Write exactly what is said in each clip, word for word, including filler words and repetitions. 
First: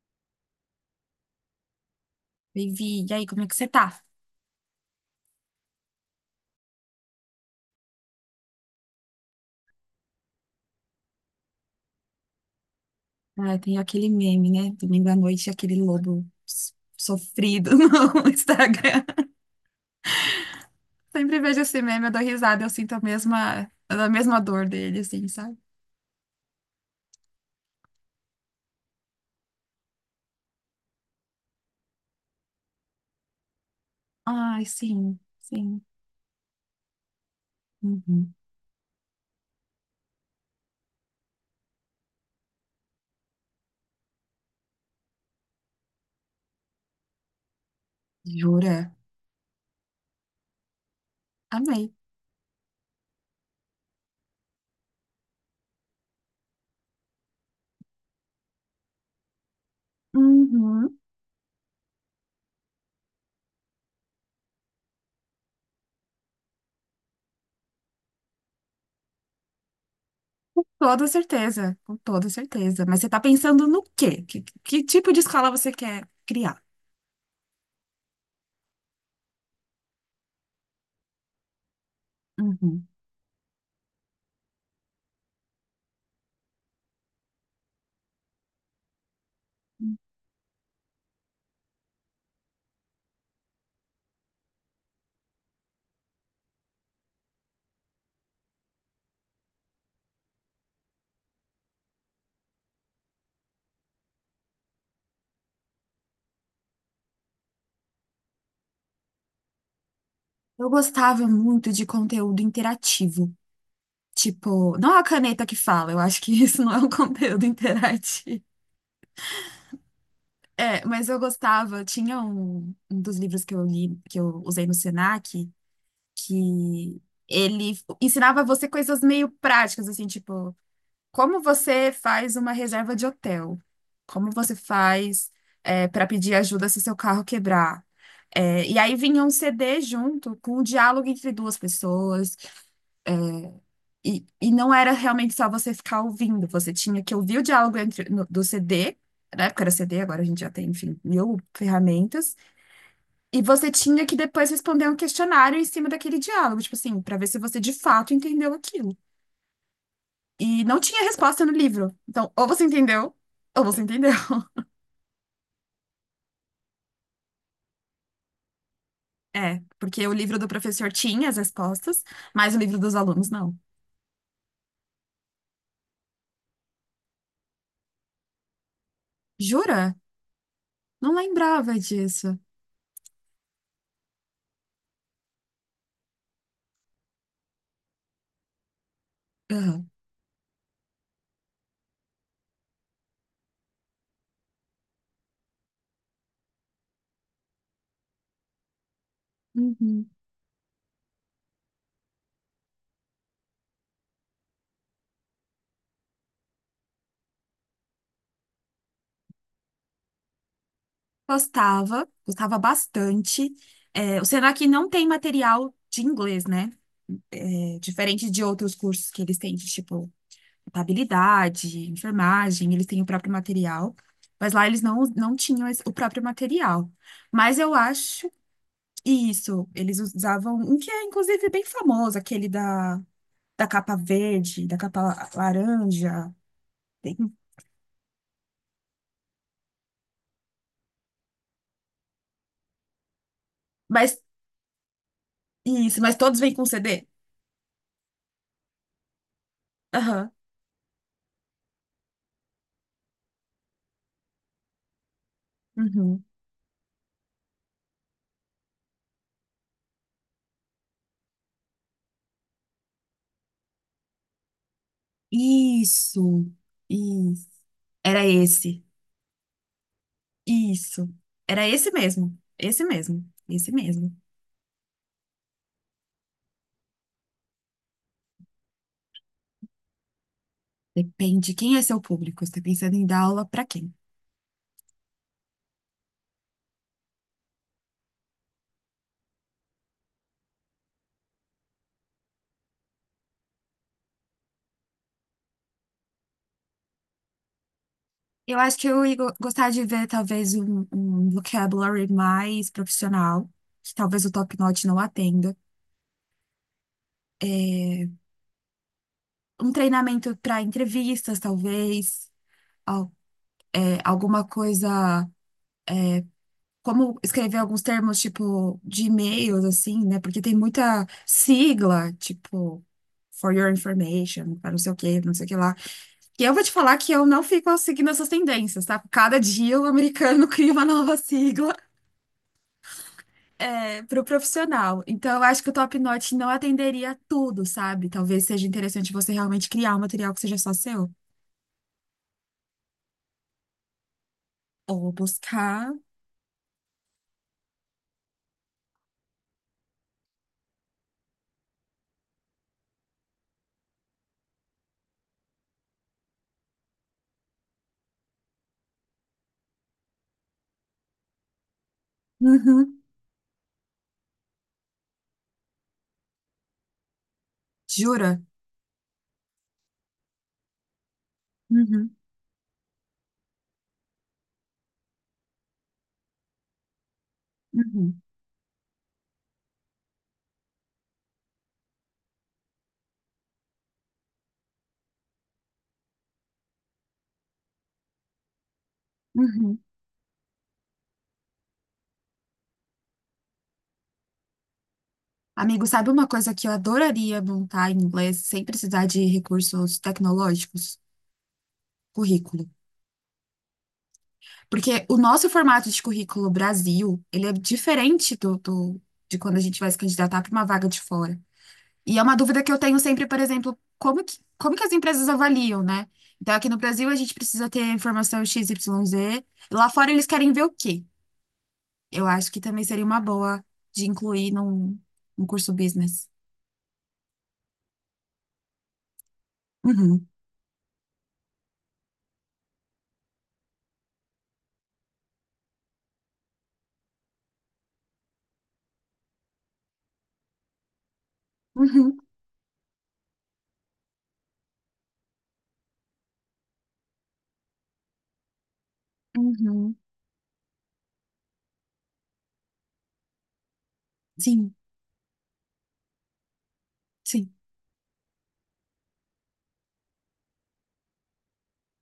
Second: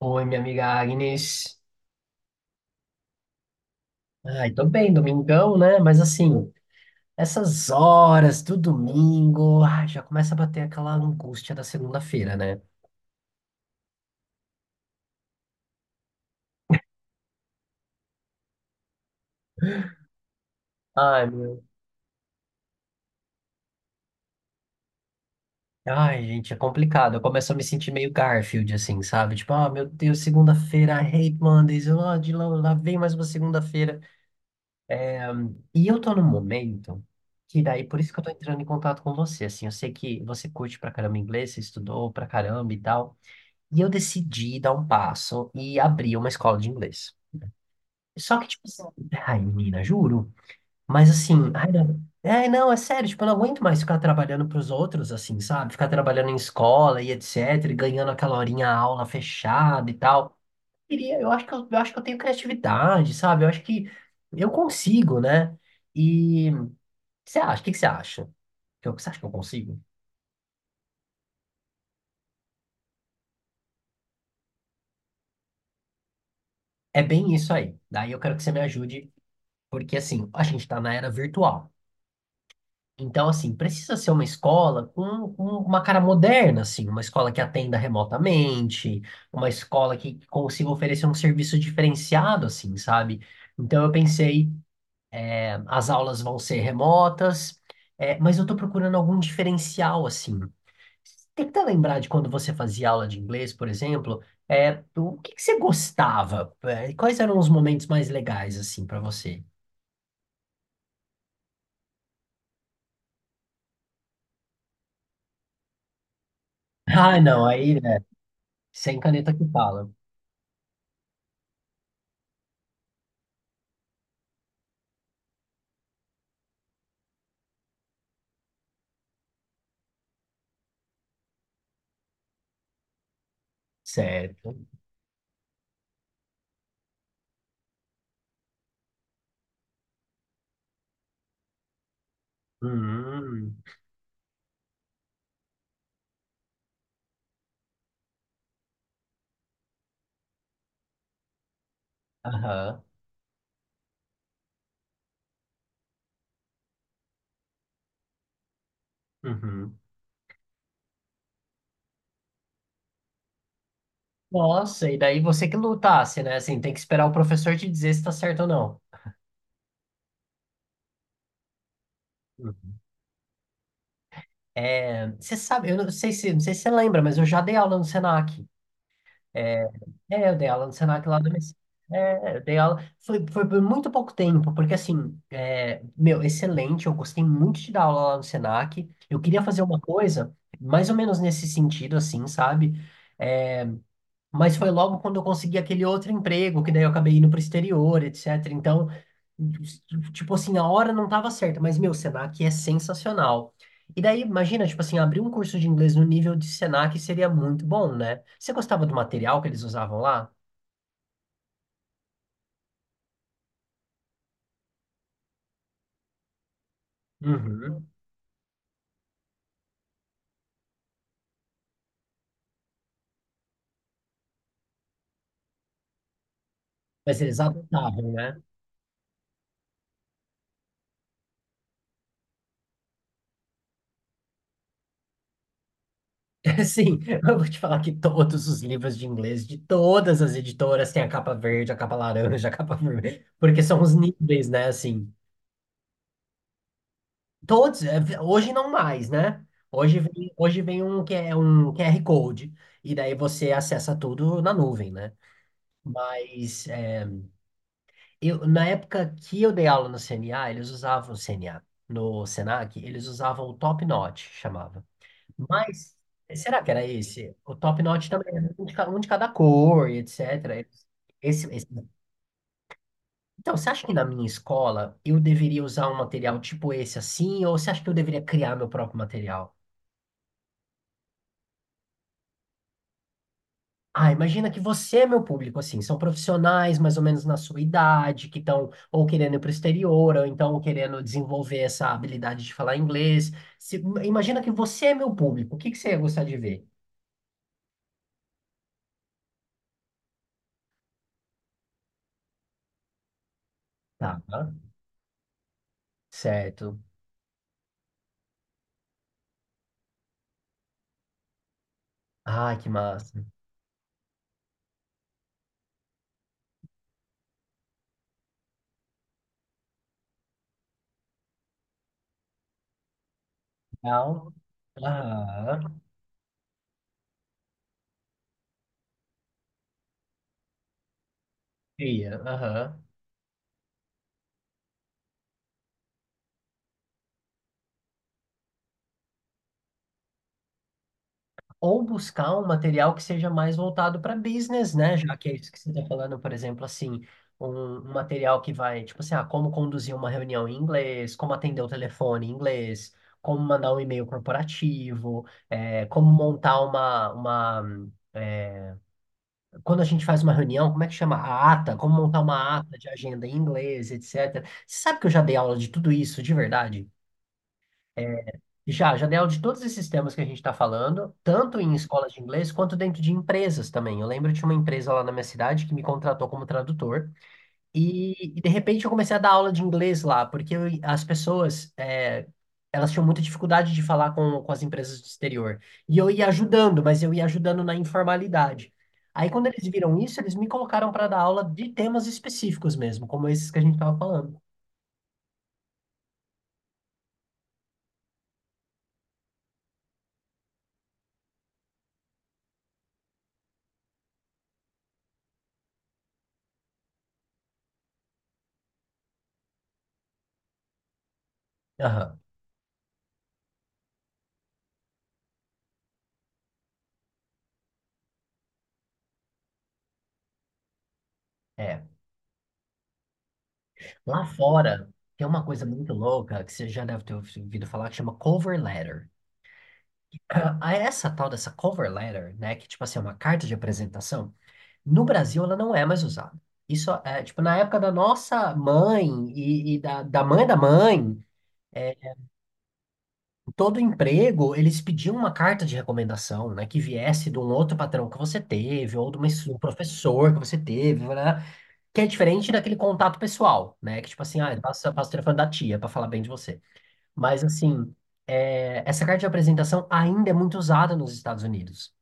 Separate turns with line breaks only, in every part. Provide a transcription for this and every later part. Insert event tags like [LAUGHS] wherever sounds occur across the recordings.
Oi, minha amiga Agnes.
Vivi, e aí, como é que você tá?
Ai, tô bem, domingão, né? Mas assim, essas horas do domingo, ai, já começa a bater aquela angústia da segunda-feira, né?
Ah, tem aquele meme, né? Domingo à noite, aquele lobo s- sofrido [LAUGHS] no Instagram.
Ai,
Sempre vejo
meu.
esse meme, eu dou risada, eu sinto a mesma, a mesma dor dele, assim, sabe?
Ai, gente, é complicado. Eu começo a me sentir meio Garfield, assim, sabe? Tipo, ah, meu Deus, segunda-feira, I hate Mondays, eu, ah, de lá, lá vem mais uma segunda-feira.
Ai, sim, sim.
E eu tô num momento que daí, por isso que eu tô
Uhum.
entrando em contato com você, assim, eu sei que você curte pra caramba inglês, você estudou pra caramba e tal. E eu decidi dar um passo e abrir uma escola de inglês. Só que, tipo assim,
Jura?
ai, menina, juro. Mas assim, ai,
Amei.
não. É, não, é sério, tipo, eu não aguento mais ficar trabalhando pros outros, assim, sabe? Ficar trabalhando em escola e etc, e ganhando aquela horinha a aula fechada e tal.
Uhum.
Queria- Eu acho que eu, eu acho que eu tenho criatividade, sabe? Eu acho que eu consigo, né? E o que você acha? O que que você acha? Que eu- Você acha que eu consigo?
Com toda certeza, com toda certeza. Mas você tá pensando no quê? Que, que tipo de escola você quer criar?
É bem isso aí. Daí eu quero que você me ajude, porque assim, a gente tá na era virtual.
Uhum.
Então, assim, precisa ser uma escola com, com uma cara moderna, assim, uma escola que atenda remotamente, uma escola que consiga oferecer um serviço diferenciado, assim, sabe? Então, eu pensei, eh, as aulas vão ser remotas, eh, mas eu tô procurando algum diferencial, assim. Tenta lembrar de quando você fazia aula de inglês, por exemplo, é o que que você gostava? Eh, Quais eram os momentos mais legais, assim, para você? [LAUGHS]
Eu gostava muito de conteúdo interativo. Tipo, não é a caneta que fala, eu acho que [LAUGHS] isso não é um [LAUGHS]
Ah, não,
conteúdo
aí, né,
interativo.
sem caneta que fala,
É, mas eu gostava, tinha um, um dos livros que eu li, que eu usei no Senac, que ele ensinava você coisas meio práticas, assim, tipo, como você faz uma reserva de hotel? Como você
certo.
faz para pedir ajuda se seu carro quebrar? É, e aí vinha um C D junto com o diálogo entre duas pessoas.
Hum,
E, e não era realmente só você ficar ouvindo, você tinha que ouvir o diálogo entre, no- do C D, na época era C D, agora a gente já tem, enfim, mil ferramentas,
aham,
e você tinha que depois responder um questionário em cima daquele diálogo, tipo assim, para ver se você de fato entendeu aquilo.
uhum.
E não tinha resposta no livro. Então, ou você entendeu, ou você entendeu. [LAUGHS]
Nossa, e daí você que lutasse, né? Assim, tem que esperar o professor te dizer se tá certo ou não.
É, porque o livro do professor tinha as respostas, mas o
Uhum.
livro dos alunos não.
É, você sabe, eu não sei se, não sei se você lembra, mas eu já dei aula no Senac. É,
Jura?
é, eu dei aula no Senac
Não
lá do M S.
lembrava
É,
disso.
eu dei aula. Foi, foi por muito pouco tempo, porque assim, é, meu, excelente, eu gostei muito de dar aula lá no Senac. Eu queria fazer uma
Aham.
coisa mais ou menos nesse sentido, assim, sabe? É, mas foi logo quando eu consegui aquele outro emprego, que daí eu acabei indo pro exterior, etcétera. Então,
Uhum.
tipo assim, a hora não tava certa, mas meu, Senac é sensacional. E daí, imagina, tipo assim, abrir um curso de inglês no nível de Senac seria muito bom, né? Você gostava do material que eles usavam lá?
Gostava, gostava bastante. É, o Senac não tem material de inglês, né? É,
Uhum.
diferente de outros cursos que eles têm, de, tipo, contabilidade, enfermagem, eles têm o próprio material. Mas lá eles não, não tinham esse- o próprio material.
Mas eles
Mas eu
adotavam,
acho
né?
que isso, eles usavam um que é, inclusive, bem famoso, aquele da, da capa verde, da capa la- laranja.
[LAUGHS] Sim,
Tem-
eu vou te falar que todos os livros de inglês de todas as editoras têm a capa verde, a capa laranja, a capa [LAUGHS] vermelha, porque são os
Mas
níveis, né? Assim.
isso, mas todos vêm com C D?
Todos, é, vi- hoje não mais, né? Hoje vem,
Aham.
hoje vem um, que é um Q R Code, e daí você acessa tudo na nuvem, né?
Uhum.
Mas é, eu, na época que eu dei aula no C N A, eles usavam o C N A. No Senac, eles usavam o Top Notch, chamava. Mas
Isso,
será que era esse?
isso.
O Top Notch
Era
também era um de
esse.
ca- um de cada cor, e etcétera. Eles-
Isso.
Esse, esse-
Era esse mesmo. Esse mesmo.
Então, você
Esse
acha que na
mesmo.
minha escola eu deveria usar um material tipo esse assim, ou você acha que eu deveria criar meu próprio material?
Depende quem é seu público. Você tá pensando em dar aula para quem?
Ah, imagina que você é meu público, assim, são profissionais mais ou menos na sua idade, que estão ou querendo ir para o exterior, ou então querendo desenvolver essa habilidade de falar inglês. Se- imagina que você é meu público, o que que você ia gostar de ver?
Eu acho que eu ia go- gostar de ver talvez um, um vocabulary mais profissional, que
Tá,
talvez o Top Notch não atenda.
certo.
Um treinamento para entrevistas, talvez.
Ah, que
Al-
massa.
é, Alguma coisa como escrever alguns termos, tipo, de e-mails, assim, né? Porque tem muita sigla, tipo, for your
Legal.
information, para não sei o quê, não sei o que lá.
Aham.
E eu vou te falar que eu não fico seguindo essas tendências, tá? Cada dia o americano [LAUGHS] cria uma nova sigla,
Cria, aham.
é, para o profissional. Então, eu acho que o Top Notch não atenderia tudo, sabe? Talvez seja interessante você realmente criar um material que seja só seu.
Ou buscar um material que seja mais voltado para business, né?
Ou
Já que é isso que você está
buscar.
falando, por exemplo, assim, um, um material que vai, tipo assim, ah, como conduzir uma reunião em inglês, como atender o telefone em inglês, como mandar um e-mail corporativo, eh, como montar uma, uma eh, quando a gente faz uma reunião, como é que chama? A ata, como montar uma ata de
Uhum.
agenda em inglês, etcétera. Você sabe que eu já dei aula de tudo isso, de verdade?
Jura?
Já, já dei aula de todos esses temas que a gente está falando, tanto em escolas
Uhum.
de inglês quanto dentro de empresas também. Eu lembro de uma empresa lá na minha cidade que me contratou como tradutor
Uhum.
e, e, de repente eu comecei a dar aula de inglês lá, porque eu- as pessoas, é, elas tinham muita dificuldade de falar com, com as empresas do exterior. E eu ia ajudando, mas eu ia ajudando na informalidade. Aí quando eles
Uhum.
viram isso, eles me colocaram para dar aula de temas específicos mesmo, como esses que a gente estava falando.
Amigo, sabe uma coisa que eu adoraria montar em inglês sem precisar de recursos tecnológicos? Currículo. Porque o nosso formato de currículo Brasil, ele é diferente do, do- de quando a gente vai se candidatar para uma vaga de fora. E
Aham,
é uma dúvida que eu tenho sempre, por exemplo, como que, como que as empresas avaliam, né? Então, aqui no Brasil, a gente precisa ter a informação X Y Z. Lá fora, eles querem ver o quê?
é.
Eu acho que também seria uma boa de
Lá
incluir
fora,
num,
tem uma
num
coisa
curso
muito
business.
louca que você já deve ter ouvido falar que chama cover letter.
Uhum,
[CLEARS THROAT] A essa tal dessa cover letter, né, que tipo assim, é uma carta de apresentação, no Brasil ela não é mais usada. Isso é, tipo, na época da nossa mãe e, e da, da mãe da mãe, é,
uhum,
em todo emprego, eles pediam uma carta de recomendação, né, que viesse de um outro patrão que você teve, ou de uma, de um
uhum.
professor que você teve, né, que é diferente daquele contato pessoal, né, que tipo assim, ah,
Sim.
passa, passa o telefone da tia para falar bem de você. Mas,
Sim.
assim, é, essa carta de apresentação ainda é muito usada nos Estados Unidos,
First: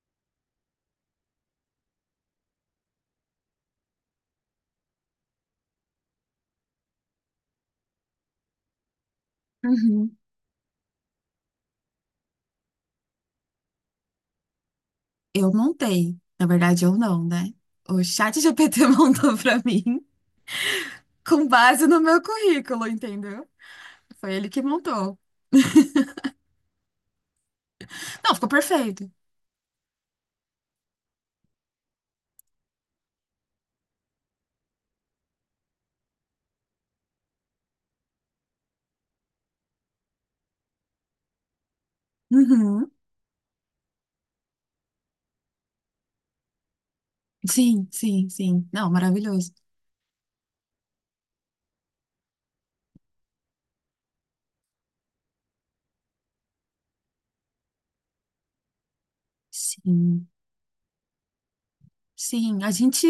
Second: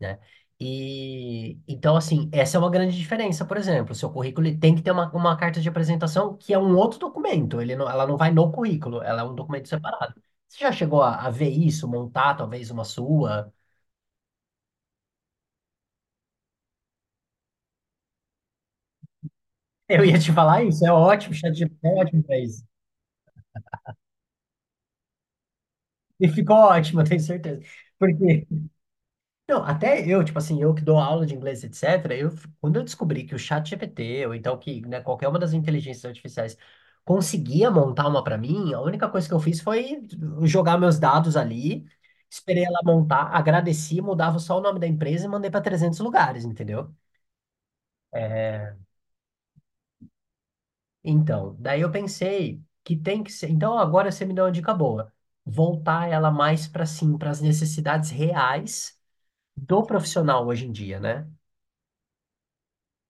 né? E, então, assim, essa é uma grande diferença, por exemplo. O seu currículo ele tem que ter uma, uma carta de apresentação que é um outro documento. Ele não- ela não vai no currículo, ela é um documento separado.
Uhum.
Você já chegou a, a ver isso, montar talvez uma sua?
Eu montei. Na verdade, eu não, né? O chat G P T [LAUGHS] montou pra
Eu
mim
ia te falar isso, é ótimo, o
com
ChatGPT
base
é
no meu
ótimo para isso.
currículo, entendeu? Foi ele que montou.
E ficou ótimo, eu tenho certeza.
Não,
Porque
ficou perfeito.
não, até eu, tipo assim, eu que dou aula de inglês, etcétera, eu, quando eu descobri que o chat G P T ou então que, né, qualquer uma das inteligências artificiais conseguia montar uma para mim, a única coisa que eu fiz foi jogar meus dados ali, esperei ela
Uhum.
montar, agradeci, mudava só o nome da empresa e mandei para trezentos lugares, entendeu?
Sim, sim, sim. Não, maravilhoso.
Então, daí eu pensei que tem que ser. Então, agora você me deu uma dica boa. Voltar ela mais para sim, para as necessidades reais do
Sim,
profissional hoje em dia, né?
sim. A gente.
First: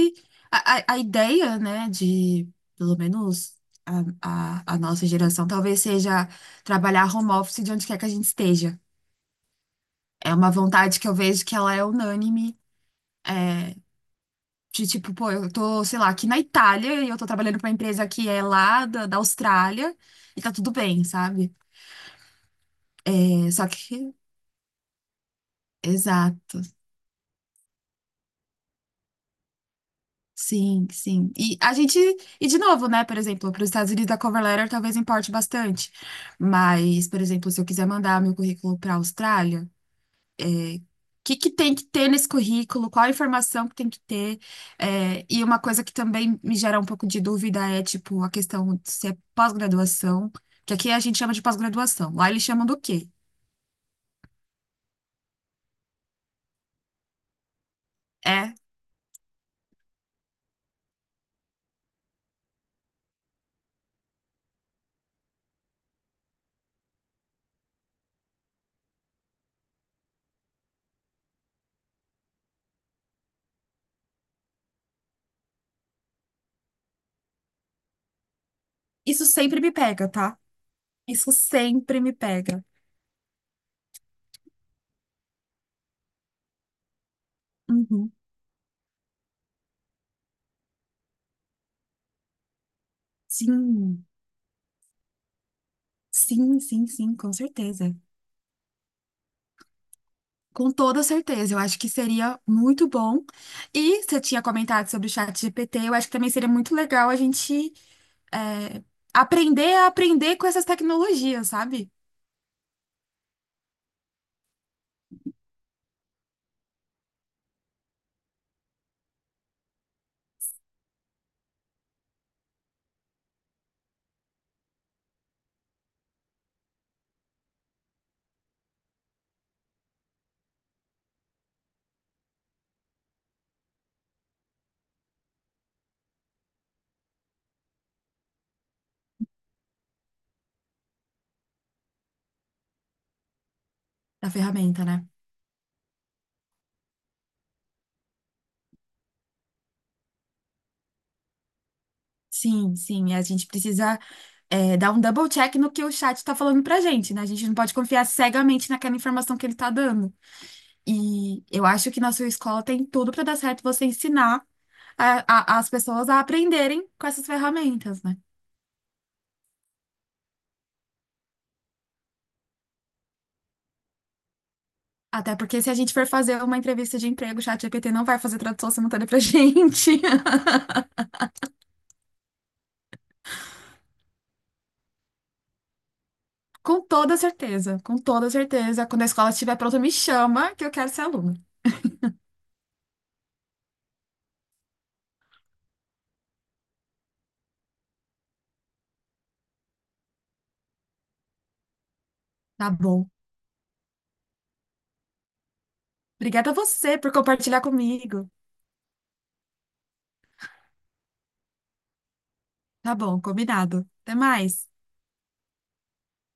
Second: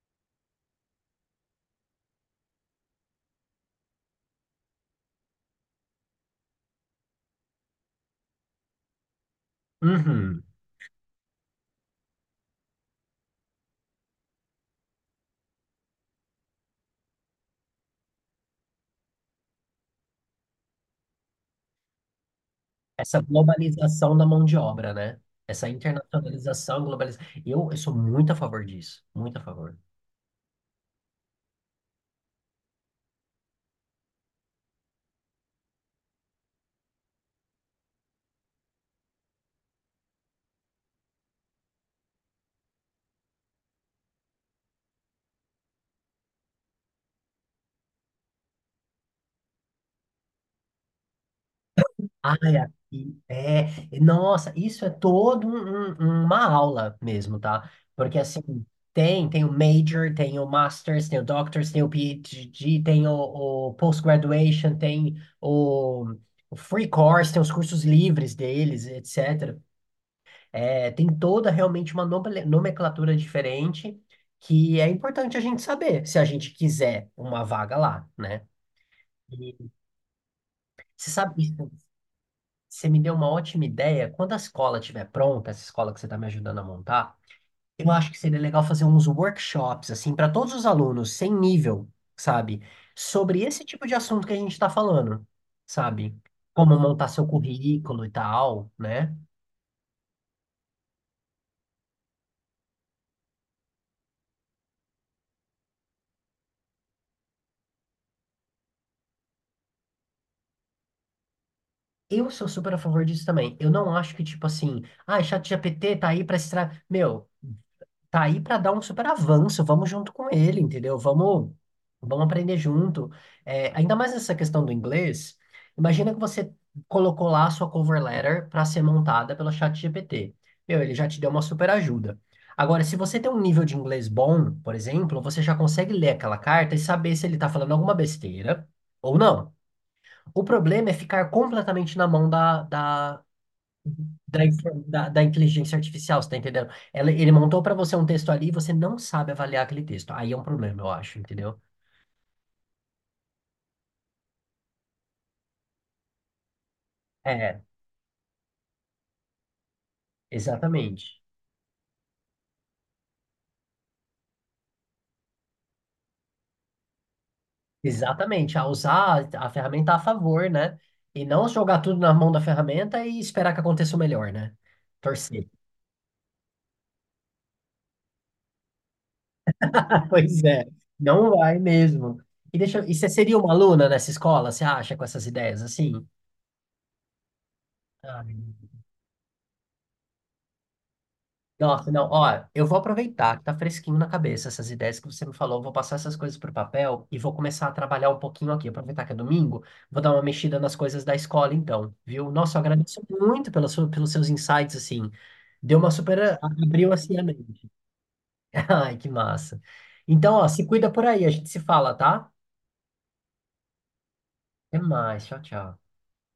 A, a, a ideia, né, de, pelo menos, a, a, a nossa geração, talvez seja trabalhar home office de onde quer que a gente esteja. É
Uhum.
uma vontade que eu vejo que ela é unânime. É, de tipo, pô, eu tô, sei lá, aqui na Itália e eu tô trabalhando pra uma empresa que é lá da, da Austrália e tá tudo bem, sabe?
Essa
É, só que.
globalização da mão de obra, né? Essa
Exato.
internacionalização, globalização. Eu, eu sou muito a favor disso, muito a favor.
Sim, sim. E a gente. E de novo, né? Por exemplo, para os Estados Unidos a cover letter talvez importe bastante. Mas, por exemplo, se eu quiser mandar meu currículo para a Austrália. O que que tem que ter nesse currículo, qual a informação que tem que ter. É, e uma coisa que também me gera um pouco de dúvida é, tipo, a questão de se é pós-graduação, que aqui a gente chama de pós-graduação, lá eles
Ai,
chamam do quê?
aqui, é, nossa, isso é todo um- um- uma aula mesmo, tá? Porque
É,
assim, tem, tem o major, tem o master's, tem o doctor's, tem o PhD, tem o, o post-graduation, tem o, o free course, tem os cursos livres deles, etcétera. É, tem toda realmente uma nome- nomenclatura diferente que é importante a gente saber se a gente quiser uma vaga lá, né?
isso
E
sempre me pega, tá?
você
Isso
sabe, isso-
sempre me pega.
você me deu uma ótima ideia. Quando a escola estiver pronta, essa escola que você está me ajudando a montar, eu acho
Uhum.
que seria legal fazer uns workshops, assim, para todos os alunos, sem nível, sabe? Sobre esse tipo de
Sim,
assunto que a gente está falando, sabe?
sim,
Como
sim,
montar
sim,
seu
com certeza.
currículo e tal, né?
Com toda certeza, eu acho que seria muito bom. E você tinha comentado sobre o chat G P T, eu acho que também seria muito legal a gente é, aprender a aprender com essas tecnologias, sabe?
Eu sou super a favor disso também. Eu não acho que, tipo assim, ah, é ChatGPT tá aí pra extrair. Meu, tá aí pra dar um super avanço, vamos junto com ele, entendeu? Vamos, vamos aprender junto. É, ainda mais essa questão do inglês. Imagina que você colocou lá a sua cover letter pra ser montada pelo ChatGPT. Meu, ele já te deu uma super ajuda. Agora, se você tem um nível de inglês bom, por exemplo, você já consegue ler aquela carta e saber se ele tá falando alguma besteira ou não. O problema é ficar completamente na mão da, da,
Da
da, infor-
ferramenta, né?
da- da inteligência artificial, você tá entendendo? Ela- ele montou para você um texto ali e você não sabe avaliar aquele texto. Aí é um problema, eu acho, entendeu?
Sim, sim. A gente precisa, é, dar um double check no que o chat está falando pra gente, né? A gente não
É,
pode confiar cegamente naquela informação que ele tá dando.
exatamente.
E eu acho que na sua escola tem tudo para dar certo você ensinar a- a- as pessoas a aprenderem com essas ferramentas, né?
Exatamente. A usar a ferramenta a favor, né? E não jogar tudo na mão da ferramenta e esperar que aconteça o melhor, né?
Até
Torcer.
porque se a gente for fazer uma entrevista de emprego, o chat ChatGPT não vai fazer tradução simultânea pra [LAUGHS] gente.
[LAUGHS] Pois é. Não vai mesmo. E, deixa, eu- e você seria uma aluna nessa escola, você acha, com essas ideias assim?
Com toda certeza, com
Ah,
toda certeza. Quando a escola estiver pronta, me chama que eu quero ser aluna.
nossa, não, ó, eu vou aproveitar que tá fresquinho na cabeça essas ideias que você me falou, vou passar essas coisas pro papel e vou começar a trabalhar um pouquinho aqui, aproveitar que é domingo, vou dar uma mexida nas coisas da escola então, viu? Nossa, eu
Tá
agradeço
bom.
muito pela sua, pelos seus insights, assim, deu uma super,
Obrigada a
abriu
você por
assim a
compartilhar
mente.
comigo.
[LAUGHS] Ai, que massa. Então, ó, se cuida por aí, a gente se fala, tá?
Tá bom, combinado. Até mais.
Até mais, tchau, tchau.